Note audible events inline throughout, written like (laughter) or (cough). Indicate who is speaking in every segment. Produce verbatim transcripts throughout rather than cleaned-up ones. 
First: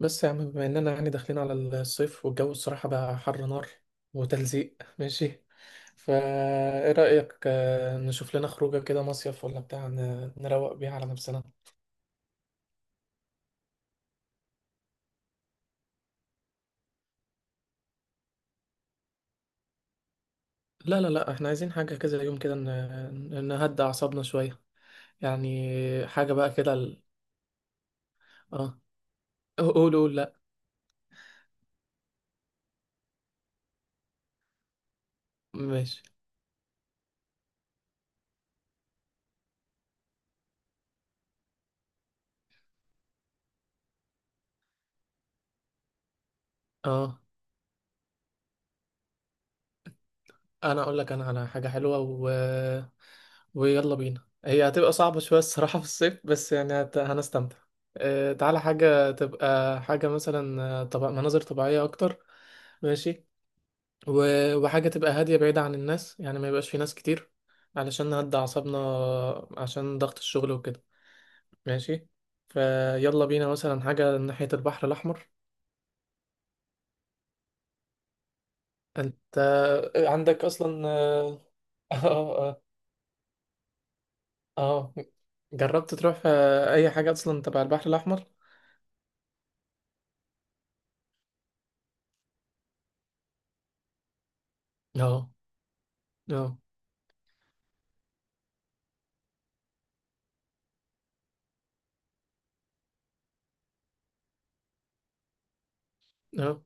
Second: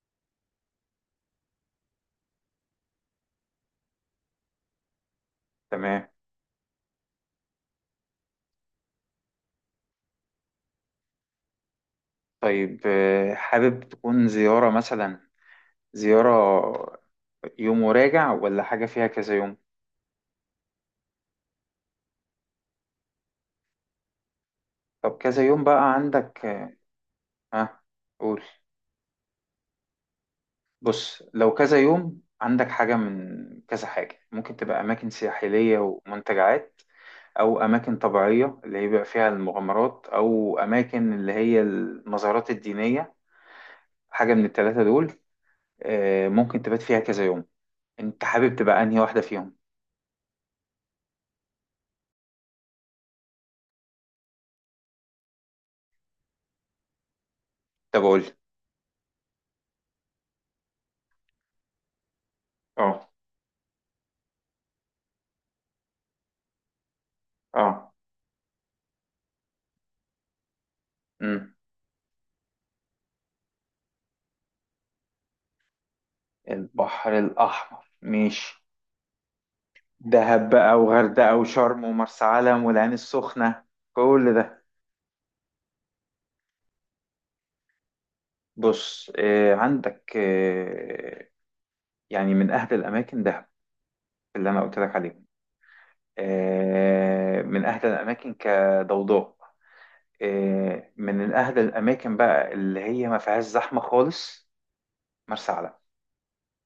Speaker 1: بس يا عم، بما اننا يعني داخلين على الصيف، والجو الصراحة بقى حر نار وتلزيق. (laughs) ماشي.
Speaker 2: تمام.
Speaker 1: فا، ايه رأيك، آه، نشوف لنا خروجة كده مصيف ولا بتاع ن- نروق بيها على نفسنا؟
Speaker 2: طيب، آه، حابب تكون زيارة، مثلا زيارة يوم وراجع، ولا حاجة فيها كذا يوم؟
Speaker 1: لا لا لا، احنا عايزين حاجة كده يوم كده ن- نهدى اعصابنا شوية.
Speaker 2: طب، كذا يوم بقى
Speaker 1: يعني حاجة
Speaker 2: عندك.
Speaker 1: بقى
Speaker 2: آه،
Speaker 1: كده ال...
Speaker 2: ها، قول.
Speaker 1: اه، قول قول. لا.
Speaker 2: بص، لو كذا يوم عندك حاجة من كذا حاجة، ممكن تبقى أماكن ساحلية
Speaker 1: ماشي.
Speaker 2: ومنتجعات، أو أماكن طبيعية اللي هي بيبقى فيها المغامرات، أو أماكن اللي هي المزارات الدينية. حاجة من التلاتة دول. آه، ممكن تبات فيها
Speaker 1: اه،
Speaker 2: كذا يوم. أنت حابب تبقى أنهي واحدة فيهم؟
Speaker 1: انا اقول لك، انا على حاجة حلوة. ويلا بينا. هي هتبقى صعبة شوية الصراحة في الصيف، بس يعني هت- هنستمتع.
Speaker 2: طب قول.
Speaker 1: آه، تعالى حاجة تبقى، حاجة مثلا، آه، طب مناظر طبيعية أكتر.
Speaker 2: اه،
Speaker 1: ماشي. و- وحاجة تبقى هادية بعيدة عن الناس، يعني ما يبقاش في ناس كتير،
Speaker 2: اه.
Speaker 1: علشان نهدى أعصابنا، عشان ضغط الشغل وكده.
Speaker 2: مم.
Speaker 1: ماشي. فيلا بينا مثلا حاجة ناحية البحر الأحمر.
Speaker 2: البحر الأحمر، ماشي.
Speaker 1: أنت عندك
Speaker 2: دهب بقى،
Speaker 1: أصلا.
Speaker 2: وغردقة،
Speaker 1: آه
Speaker 2: وشرم،
Speaker 1: (laughs)
Speaker 2: ومرسى
Speaker 1: آه، آه،
Speaker 2: علم، والعين السخنة، كل ده.
Speaker 1: آه. جربت تروح آه، أي حاجة أصلا تبع البحر الأحمر؟
Speaker 2: بص، آه عندك، آه يعني من أهل الأماكن دهب، اللي أنا قلت لك عليهم.
Speaker 1: اه، اه،
Speaker 2: آه من أهل الأماكن كضوضاء. آه من أهل الأماكن بقى اللي هي ما فيهاش زحمة خالص، مرسى علم.
Speaker 1: اه.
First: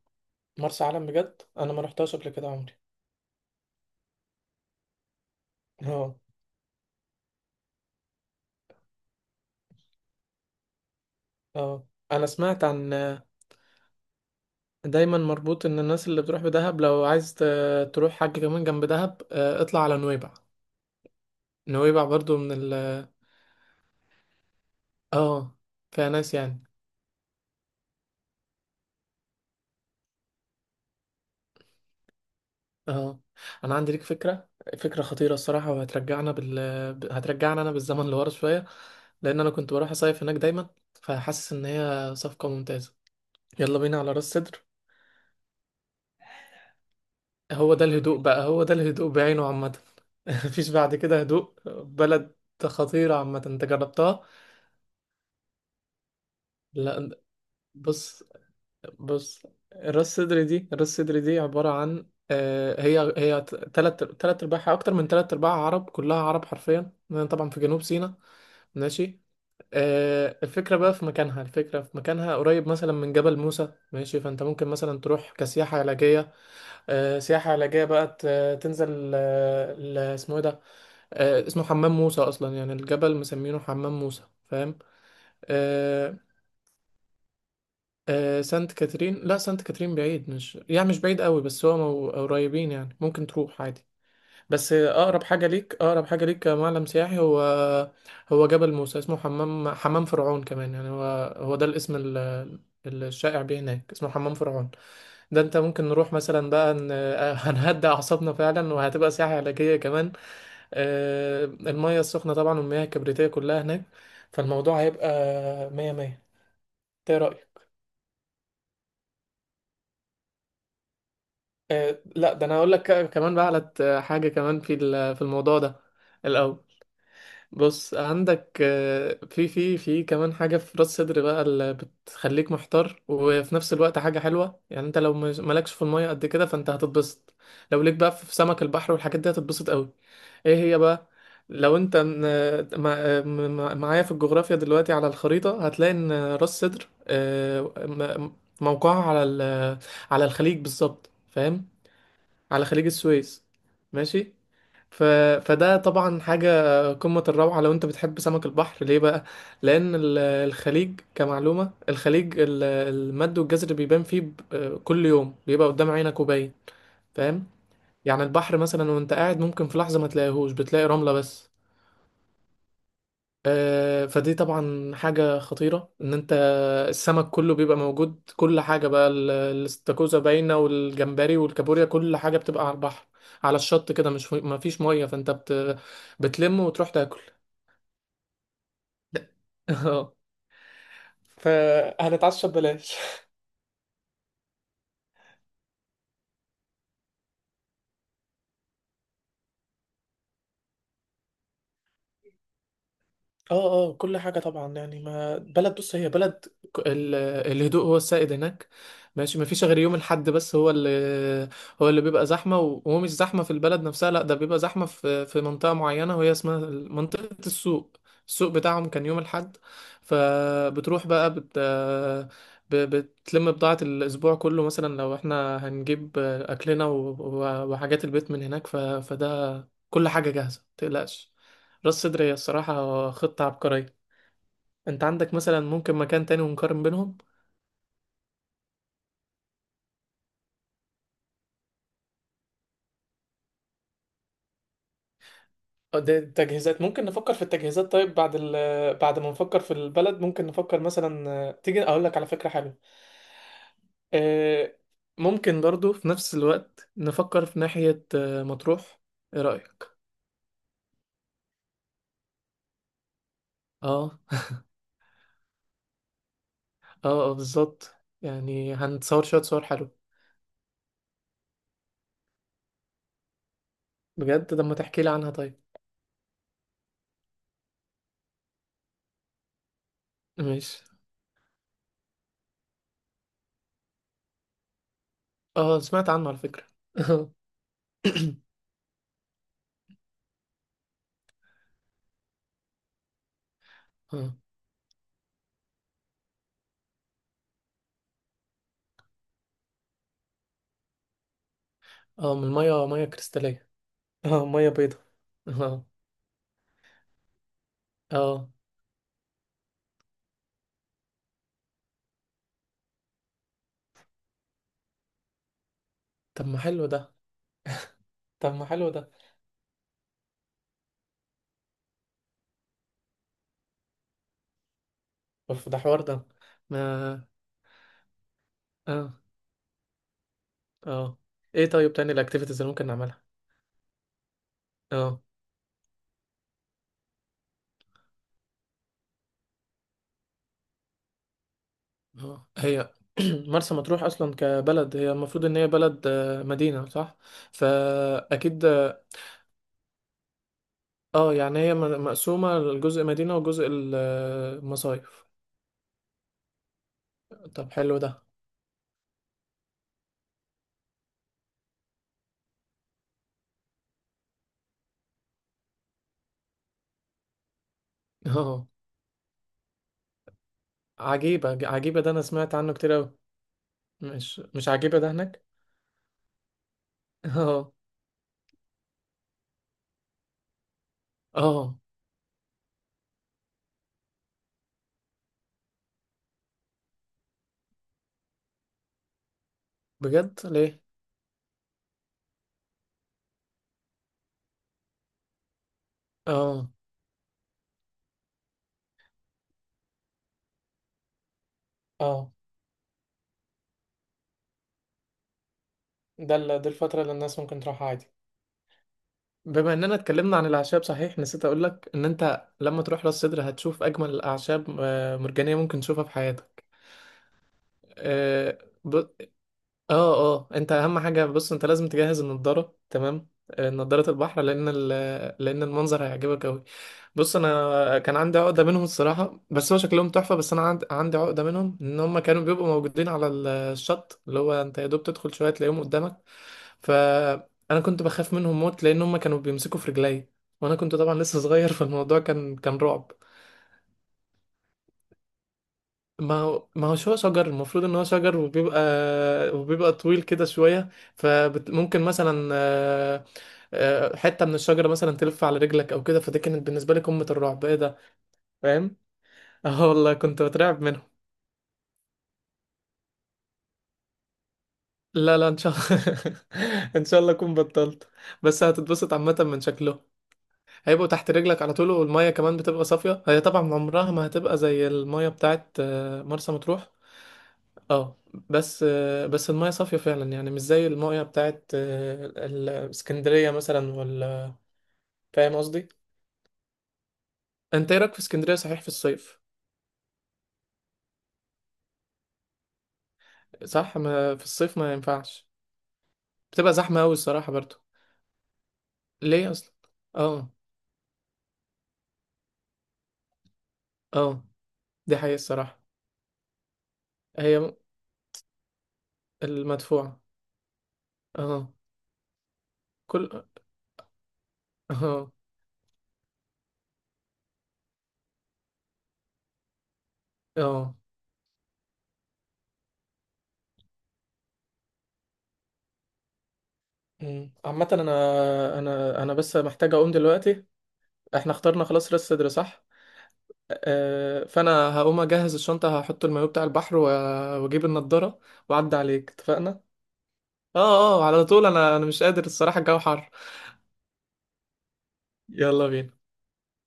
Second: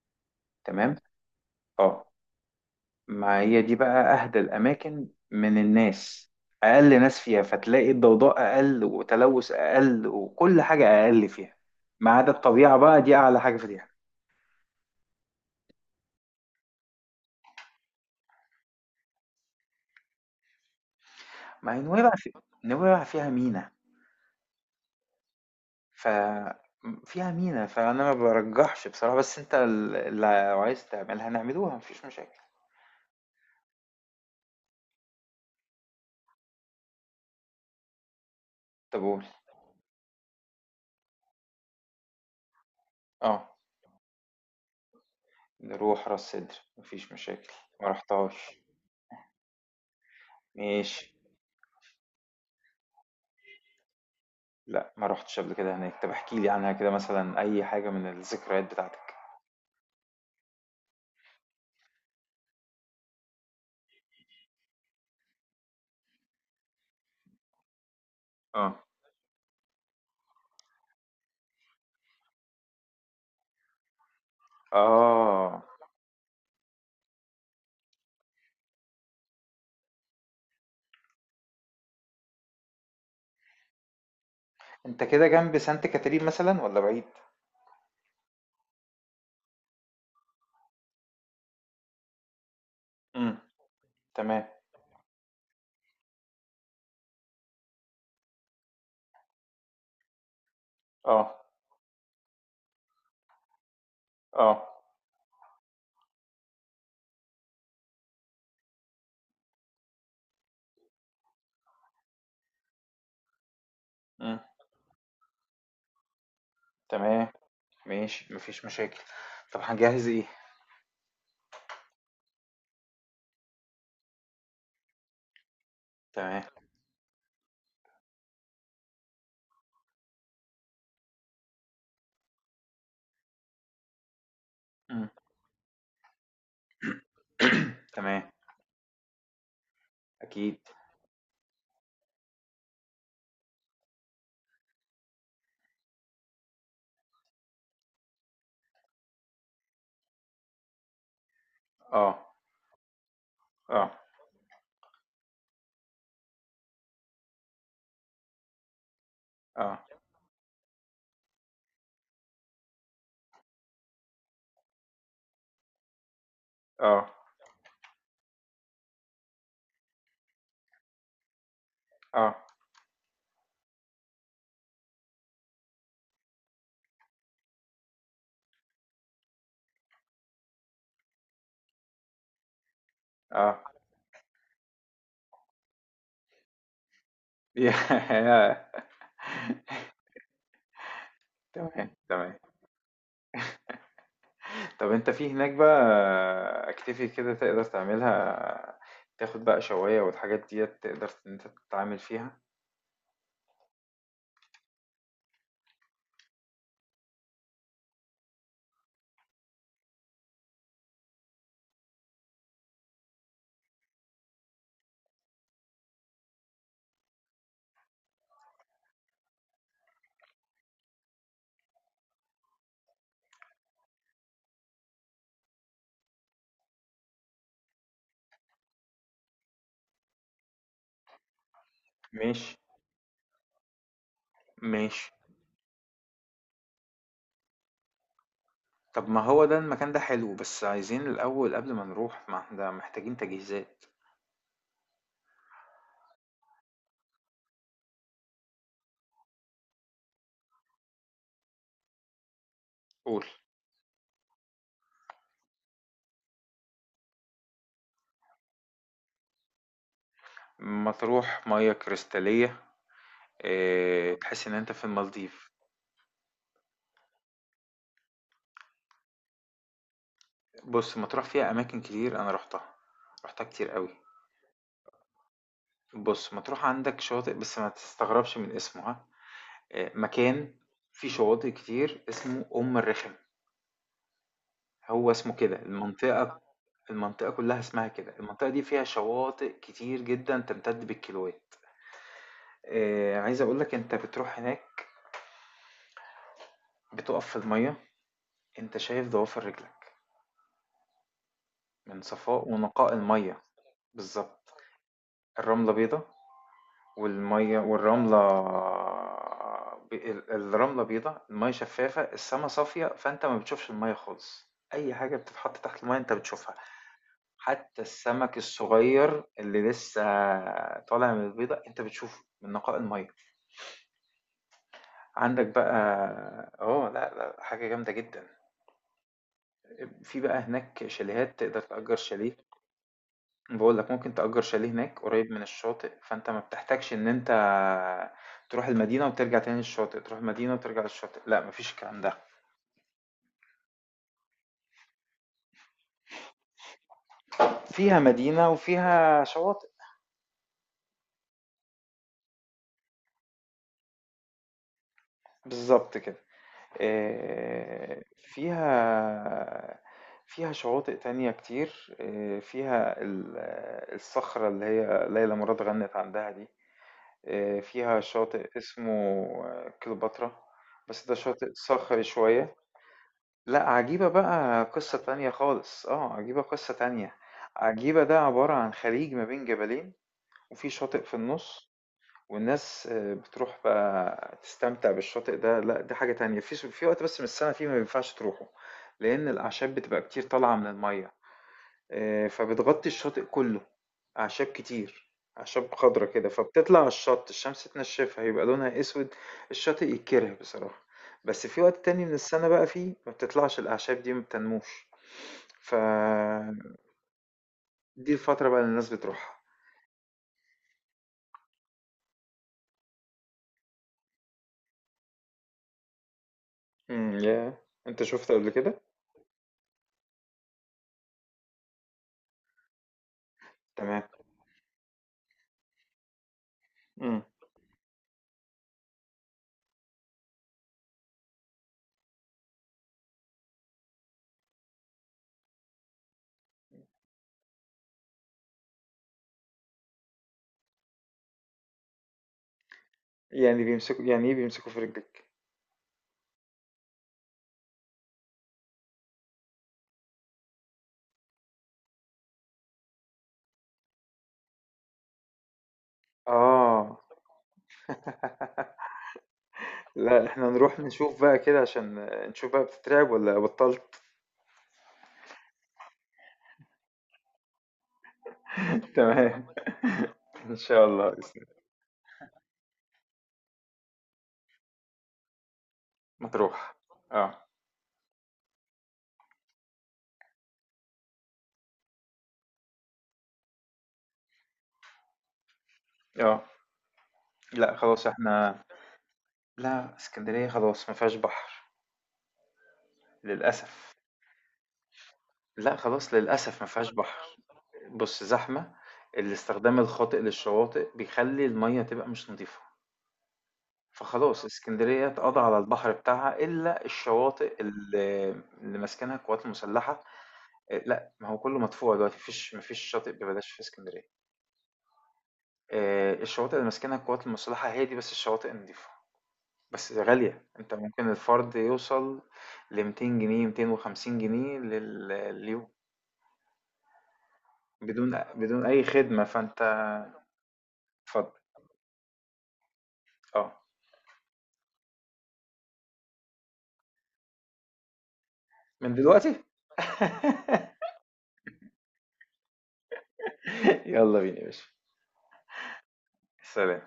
Speaker 1: مرسى
Speaker 2: تمام.
Speaker 1: علم بجد، انا ما
Speaker 2: اه.
Speaker 1: رحتهاش قبل كده عمري.
Speaker 2: ما هي دي بقى أهدى الأماكن من
Speaker 1: اه،
Speaker 2: الناس، أقل ناس فيها، فتلاقي الضوضاء أقل، وتلوث أقل، وكل حاجة أقل فيها،
Speaker 1: اه،
Speaker 2: ما
Speaker 1: انا
Speaker 2: عدا
Speaker 1: سمعت
Speaker 2: الطبيعة
Speaker 1: عن.
Speaker 2: بقى، دي أعلى حاجة فيها.
Speaker 1: دايما مربوط ان الناس اللي بتروح بدهب، لو عايز ت- تروح حاجة كمان جنب دهب، آه، اطلع على نويبع.
Speaker 2: ما هي
Speaker 1: نويبع
Speaker 2: نويبع في...
Speaker 1: برضو من ال
Speaker 2: نويبع فيها مينا.
Speaker 1: اه،
Speaker 2: ف
Speaker 1: فيها ناس يعني.
Speaker 2: فيها مينا، فأنا ما برجحش بصراحة، بس أنت ال- اللي عايز تعملها نعملوها، مفيش مشاكل.
Speaker 1: اه، انا عندي ليك فكرة. فكرة خطيرة الصراحة، وهترجعنا بال ب- هترجعنا انا بالزمن لورا شوية،
Speaker 2: طب قول.
Speaker 1: لان انا كنت بروح اصيف هناك دايما. فحاسس ان هي صفقة ممتازة.
Speaker 2: أه.
Speaker 1: يلا بينا على راس سدر.
Speaker 2: نروح راس سدر، مفيش مشاكل.
Speaker 1: هو ده
Speaker 2: ما
Speaker 1: الهدوء بقى،
Speaker 2: رحتهاش،
Speaker 1: هو ده الهدوء بعينه عامة. (laughs) مفيش بعد
Speaker 2: ماشي.
Speaker 1: كده هدوء. بلد خطيرة عامة، انت جربتها؟
Speaker 2: لا، ما رحتش قبل كده هناك. طب احكي لي عنها كده،
Speaker 1: لا.
Speaker 2: مثلا أي حاجة من
Speaker 1: بص،
Speaker 2: الذكريات بتاعتك.
Speaker 1: بص. راس صدري دي، راس صدري دي عبارة عن آه، هي، هي تلات تلات أرباعها، أكتر من تلات أرباعها عرب، كلها عرب حرفيا، لأن طبعا في جنوب سيناء.
Speaker 2: آه.
Speaker 1: ماشي. آه، الفكرة بقى في مكانها، الفكرة في مكانها، قريب مثلا من جبل موسى. ماشي. فأنت ممكن مثلا تروح
Speaker 2: آه،
Speaker 1: كسياحة علاجية، آه، سياحة علاجية بقى. ت- تنزل، آه، ل- اسمه ايه ده؟ آه، اسمه حمام موسى اصلا، يعني الجبل مسمينه حمام موسى، فاهم؟
Speaker 2: أنت كده جنب سانت
Speaker 1: آه.
Speaker 2: كاترين مثلًا والّا بعيد؟
Speaker 1: آه، سانت كاترين. لا، سانت كاترين بعيد، مش، يعني مش بعيد قوي، بس هو مو- قريبين، يعني ممكن
Speaker 2: إمم.
Speaker 1: تروح عادي.
Speaker 2: تمام.
Speaker 1: بس آه، اقرب حاجه ليك، اقرب حاجه ليك كمعلم سياحي، هو هو جبل موسى. اسمه حمام، حمام فرعون كمان، يعني هو،
Speaker 2: آه.
Speaker 1: هو ده الاسم ال- الشائع بيه هناك، اسمه حمام
Speaker 2: آه.
Speaker 1: فرعون. ده انت ممكن نروح مثلا بقى، ن- (laughs) هنهدى اعصابنا فعلا، وهتبقى سياحه علاجيه كمان. آه، المية السخنة طبعا، والمياه الكبريتية كلها هناك.
Speaker 2: إمم.
Speaker 1: فالموضوع هيبقى مية مية. ايه
Speaker 2: تمام.
Speaker 1: رأيك؟
Speaker 2: ماشي. ما فيش مشاكل. طب هنجهّز إيه؟
Speaker 1: آه، لا، ده انا هقول لك كمان بقى على ت- حاجة كمان في ال- في الموضوع ده.
Speaker 2: تمام.
Speaker 1: الأول بص، عندك آه، في، في في كمان حاجة في راس صدر بقى، اللي بتخليك محتار، وفي نفس الوقت حاجة حلوة. يعني انت
Speaker 2: إمم.
Speaker 1: لو مش- مالكش في المية قد كده، فانت هتتبسط. لو
Speaker 2: (clears throat)
Speaker 1: ليك بقى
Speaker 2: تمام.
Speaker 1: في سمك البحر والحاجات دي، هتتبسط قوي.
Speaker 2: أكيد.
Speaker 1: ايه هي بقى؟ لو انت آه، مع- آه، مع- معايا في الجغرافيا دلوقتي على الخريطة، هتلاقي ان راس صدر، آه، م- موقعها على ال- على الخليج بالظبط، فاهم؟
Speaker 2: آه.
Speaker 1: على خليج السويس.
Speaker 2: آه.
Speaker 1: ماشي. ف... فده طبعا حاجة قمة الروعة، لو انت بتحب سمك البحر. ليه بقى؟
Speaker 2: آه.
Speaker 1: لأن ال- الخليج كمعلومة، الخليج، ال- المد والجزر بيبان فيه ب- كل يوم، بيبقى قدام عينك وباين،
Speaker 2: آه.
Speaker 1: فاهم؟ يعني البحر مثلا وانت قاعد، ممكن في لحظة ما تلاقيهوش، بتلاقي رملة بس.
Speaker 2: آه.
Speaker 1: آه، فدي طبعا حاجة خطيرة، ان انت، السمك كله بيبقى موجود، كل حاجة بقى، ال- الاستاكوزا باينة، والجمبري والكابوريا، كل حاجة بتبقى على البحر، على
Speaker 2: آه.
Speaker 1: الشط كده، مش مفيش مية، فانت بت... بتلم وتروح تاكل.
Speaker 2: (laughs) ياه!
Speaker 1: اه،
Speaker 2: تمام، تمام.
Speaker 1: فهنتعشى ببلاش. (laughs) (laughs)
Speaker 2: طب أنت في هناك بقى activity كده تقدر تعملها، تاخد بقى شواية والحاجات ديّة تقدر إن أنت تتعامل فيها؟
Speaker 1: اه، اه، كل حاجة طبعا. يعني ما بلد، بص، هي بلد، ك- ال- الهدوء هو السائد هناك. ماشي. ما فيش غير يوم الحد بس، هو اللي هو اللي بيبقى زحمة، و- وهو مش زحمة في البلد نفسها، لا، ده بيبقى زحمة في في منطقة معينة، وهي اسمها منطقة السوق. السوق بتاعهم كان يوم الحد. فبتروح بقى، بت ب- بتلم بضاعة الأسبوع كله مثلا، لو احنا هنجيب أكلنا و- و- وحاجات البيت من هناك. ف... فده كل حاجة جاهزة، متقلقش. راس صدر هي
Speaker 2: ماشي،
Speaker 1: الصراحة خطة عبقرية.
Speaker 2: ماشي.
Speaker 1: انت عندك مثلا ممكن مكان تاني ونقارن بينهم؟
Speaker 2: طب، ما هو ده المكان ده حلو، بس عايزين الأول قبل ما نروح، ما احنا محتاجين تجهيزات.
Speaker 1: اه، ده التجهيزات ممكن نفكر في التجهيزات. طيب، بعد ال بعد ما نفكر في البلد، ممكن نفكر مثلا، اه، تيجي اقول لك على فكرة حلوة.
Speaker 2: قول.
Speaker 1: اه، ممكن برضو في نفس الوقت نفكر في ناحية، اه، مطروح. ايه رأيك؟
Speaker 2: مطروح مياه كريستالية. اه،
Speaker 1: اه،
Speaker 2: تحس إن أنت في المالديف.
Speaker 1: اه، اه، بالظبط. يعني هنتصور شوية صور حلوة.
Speaker 2: بص، مطروح فيها أماكن كتير، أنا روحتها، روحتها كتير قوي.
Speaker 1: بجد؟ لما تحكي لي عنها طيب.
Speaker 2: بص، مطروح عندك شواطئ، بس ما تستغربش من اسمها. اه، مكان
Speaker 1: ماشي.
Speaker 2: فيه شواطئ كتير اسمه أم الرخم. هو اسمه كده
Speaker 1: اه، سمعت عنه على
Speaker 2: المنطقة،
Speaker 1: فكرة.
Speaker 2: المنطقة
Speaker 1: (laughs)
Speaker 2: كلها اسمها كده، المنطقة دي فيها شواطئ كتير جدا، تمتد بالكيلوات. آه، عايز اقولك انت
Speaker 1: اه،
Speaker 2: بتروح هناك، بتقف في المية، انت شايف ضوافر رجلك من
Speaker 1: اه. من
Speaker 2: صفاء
Speaker 1: المية،
Speaker 2: ونقاء
Speaker 1: مية
Speaker 2: المية.
Speaker 1: كريستالية. اه،
Speaker 2: بالظبط.
Speaker 1: ميه بيضة.
Speaker 2: الرملة
Speaker 1: اه،
Speaker 2: بيضة. والمية والرملة،
Speaker 1: اه.
Speaker 2: بي- ال- الرملة بيضة، المية شفافة، السما صافية، فانت ما بتشوفش المية خالص. اي حاجة بتتحط تحت المية انت
Speaker 1: طب
Speaker 2: بتشوفها،
Speaker 1: ما حلو ده،
Speaker 2: حتى السمك
Speaker 1: طب ما حلو ده.
Speaker 2: الصغير اللي لسه طالع من البيضة انت بتشوفه من نقاء المية. عندك
Speaker 1: اوف،
Speaker 2: بقى.
Speaker 1: ده حوار ده.
Speaker 2: اه، لا
Speaker 1: ما.
Speaker 2: لا، حاجة جامدة جدا.
Speaker 1: اه،
Speaker 2: في بقى هناك
Speaker 1: اه.
Speaker 2: شاليهات، تقدر
Speaker 1: ايه طيب
Speaker 2: تأجر
Speaker 1: تاني،
Speaker 2: شاليه.
Speaker 1: الاكتيفيتيز اللي ممكن نعملها؟
Speaker 2: بقول لك، ممكن تأجر شاليه هناك
Speaker 1: اه،
Speaker 2: قريب من الشاطئ، فانت ما بتحتاجش ان انت تروح المدينة وترجع تاني للشاطئ، تروح المدينة وترجع للشاطئ، لا، مفيش الكلام ده.
Speaker 1: اه. هي (clears throat) مرسى مطروح اصلا كبلد، هي المفروض ان هي بلد، آه، مدينة، صح؟
Speaker 2: فيها مدينة
Speaker 1: فاكيد. اه.
Speaker 2: وفيها شواطئ.
Speaker 1: آه، يعني هي م- مقسومة لجزء مدينة وجزء المصايف.
Speaker 2: بالظبط كده.
Speaker 1: طب حلو
Speaker 2: آه،
Speaker 1: ده.
Speaker 2: فيها فيها شواطئ تانية كتير. آه، فيها ال- الصخرة اللي هي ليلى مراد غنت عندها دي. آه، فيها شاطئ
Speaker 1: اه،
Speaker 2: اسمه آه، كليوباترا، بس ده شاطئ
Speaker 1: عجيبة، ج- عجيبة
Speaker 2: صخري
Speaker 1: ده انا سمعت
Speaker 2: شوية.
Speaker 1: عنه كتير اوي.
Speaker 2: لأ، عجيبة
Speaker 1: مش،
Speaker 2: بقى
Speaker 1: مش
Speaker 2: قصة
Speaker 1: عجيبة ده
Speaker 2: تانية
Speaker 1: هناك.
Speaker 2: خالص، آه، عجيبة قصة تانية.
Speaker 1: اه،
Speaker 2: عجيبة ده عبارة عن خليج ما بين جبلين، وفي شاطئ في النُص،
Speaker 1: اه.
Speaker 2: والناس آه، بتروح بقى تستمتع بالشاطئ ده، لأ، دي حاجة تانية. في س في وقت بس من السنة فيه ما ينفعش تروحه، لإن الأعشاب بتبقى كتير
Speaker 1: بجد؟
Speaker 2: طالعة من
Speaker 1: ليه؟
Speaker 2: المَيّة. آه، فبتغطي الشاطئ كله، أعشاب كتير، أعشاب خضرة كده،
Speaker 1: اه،
Speaker 2: فبتطلع على الشط، الشمس تنشفها يبقى لونها أسود. الشاطئ يتكره بصراحة. بس في وقت تاني من
Speaker 1: اه.
Speaker 2: السنة بقى، فيه ما بتطلعش الأعشاب دي، ما بتنموش.
Speaker 1: ده ال- دي
Speaker 2: فدي
Speaker 1: الفترة اللي الناس ممكن تروحها عادي.
Speaker 2: الفترة بقى اللي الناس بتروحها.
Speaker 1: بما اننا اتكلمنا عن الاعشاب، صحيح، نسيت اقولك، ان انت لما تروح راس سدر، هتشوف اجمل الاعشاب، آه، مرجانيه، ممكن تشوفها في حياتك.
Speaker 2: امم يا انت شفت قبل
Speaker 1: اه.
Speaker 2: كده؟
Speaker 1: ب... اه، اه. انت اهم حاجه، بص، انت لازم تجهز النضاره، تمام؟ آه،
Speaker 2: تمام.
Speaker 1: نضاره البحر، لان ال... لان المنظر هيعجبك قوي.
Speaker 2: امم
Speaker 1: بص، انا كان عندي عقده منهم الصراحه، بس هو شكلهم تحفه، بس انا عند- عندي عقده منهم، ان هم كانوا بيبقوا موجودين على ال- الشط، اللي هو انت يا دوب تدخل شويه، تلاقيهم قدامك. فانا كنت بخاف منهم موت، لان هم كانوا بيمسكوا في رجلي. وانا كنت طبعا لسه صغير. (laughs) فالموضوع كان كان رعب.
Speaker 2: يعني بيمسكوا، يعني ايه بيمسكوا في رجلك؟
Speaker 1: ما هو، ما هوش هو شجر، المفروض ان هو شجر، وبيبقى وبيبقى طويل كده شويه. فممكن مثلا، آه، آه، حته من الشجره مثلا تلف على رجلك او كده، فدي كانت بالنسبه
Speaker 2: اه،
Speaker 1: لي قمه الرعب، ايه ده! فاهم؟ اه والله،
Speaker 2: لا،
Speaker 1: كنت
Speaker 2: احنا نروح
Speaker 1: بترعب منهم.
Speaker 2: نشوف بقى كده عشان نشوف بقى، بتترعب ولا بطلت؟
Speaker 1: لا، لا، ان شاء الله. (laughs) ان شاء الله اكون بطلت. بس
Speaker 2: (laughs)
Speaker 1: هتتبسط عامه
Speaker 2: تمام،
Speaker 1: من شكله.
Speaker 2: ان شاء
Speaker 1: هيبقوا
Speaker 2: الله.
Speaker 1: تحت رجلك على طول، والميه كمان بتبقى صافيه. هي طبعا عمرها ما هتبقى زي الميه بتاعت آه، مرسى
Speaker 2: مطروح.
Speaker 1: مطروح.
Speaker 2: اه،
Speaker 1: اه. بس آه، بس الميه صافيه فعلا، يعني مش زي الميه بتاعت آه، ال- اسكندريه مثلا، ولا، فاهم قصدي؟
Speaker 2: اه. لا
Speaker 1: انت ايه
Speaker 2: خلاص
Speaker 1: رايك في اسكندريه
Speaker 2: احنا.
Speaker 1: صحيح، في الصيف؟
Speaker 2: لا، اسكندرية خلاص ما فيهاش بحر، للأسف.
Speaker 1: صح، ما في الصيف ما ينفعش.
Speaker 2: لا، خلاص، للأسف ما
Speaker 1: بتبقى
Speaker 2: فيهاش
Speaker 1: زحمه قوي
Speaker 2: بحر.
Speaker 1: الصراحه برضو.
Speaker 2: بص، زحمة.
Speaker 1: ليه اصلا؟
Speaker 2: الاستخدام الخاطئ
Speaker 1: اه،
Speaker 2: للشواطئ بيخلي المية تبقى مش نظيفة،
Speaker 1: اه،
Speaker 2: فخلاص اسكندرية
Speaker 1: دي حقيقة
Speaker 2: اتقضى على
Speaker 1: الصراحة.
Speaker 2: البحر بتاعها، إلا الشواطئ
Speaker 1: هي
Speaker 2: اللي, اللي ماسكنها القوات المسلحة.
Speaker 1: المدفوعة.
Speaker 2: إيه، لا، ما هو كله
Speaker 1: اه،
Speaker 2: مدفوع دلوقتي، مفيش مفيش شاطئ
Speaker 1: كل،
Speaker 2: ببلاش في اسكندرية.
Speaker 1: اه،
Speaker 2: إيه، الشواطئ اللي ماسكنها القوات المسلحة هي دي بس الشواطئ النظيفة، بس غالية. أنت
Speaker 1: اه.
Speaker 2: ممكن الفرد يوصل لميتين جنيه، ميتين وخمسين جنيه لل- لليوم،
Speaker 1: مم. عامة،
Speaker 2: بدون بدون
Speaker 1: انا
Speaker 2: أي
Speaker 1: انا
Speaker 2: خدمة،
Speaker 1: انا بس
Speaker 2: فأنت.
Speaker 1: محتاج اقوم دلوقتي.
Speaker 2: اتفضل.
Speaker 1: احنا اخترنا خلاص، راس صدر، صح؟
Speaker 2: اه،
Speaker 1: آه فانا هقوم اجهز الشنطة، هحط المايو بتاع البحر و- واجيب النضارة،
Speaker 2: من
Speaker 1: واعدي عليك،
Speaker 2: دلوقتي.
Speaker 1: اتفقنا؟
Speaker 2: (laughs)
Speaker 1: اه، اه، على طول. انا انا مش قادر الصراحة، الجو حر.
Speaker 2: يلا بينا يا باشا.
Speaker 1: يلا بينا.
Speaker 2: سلام.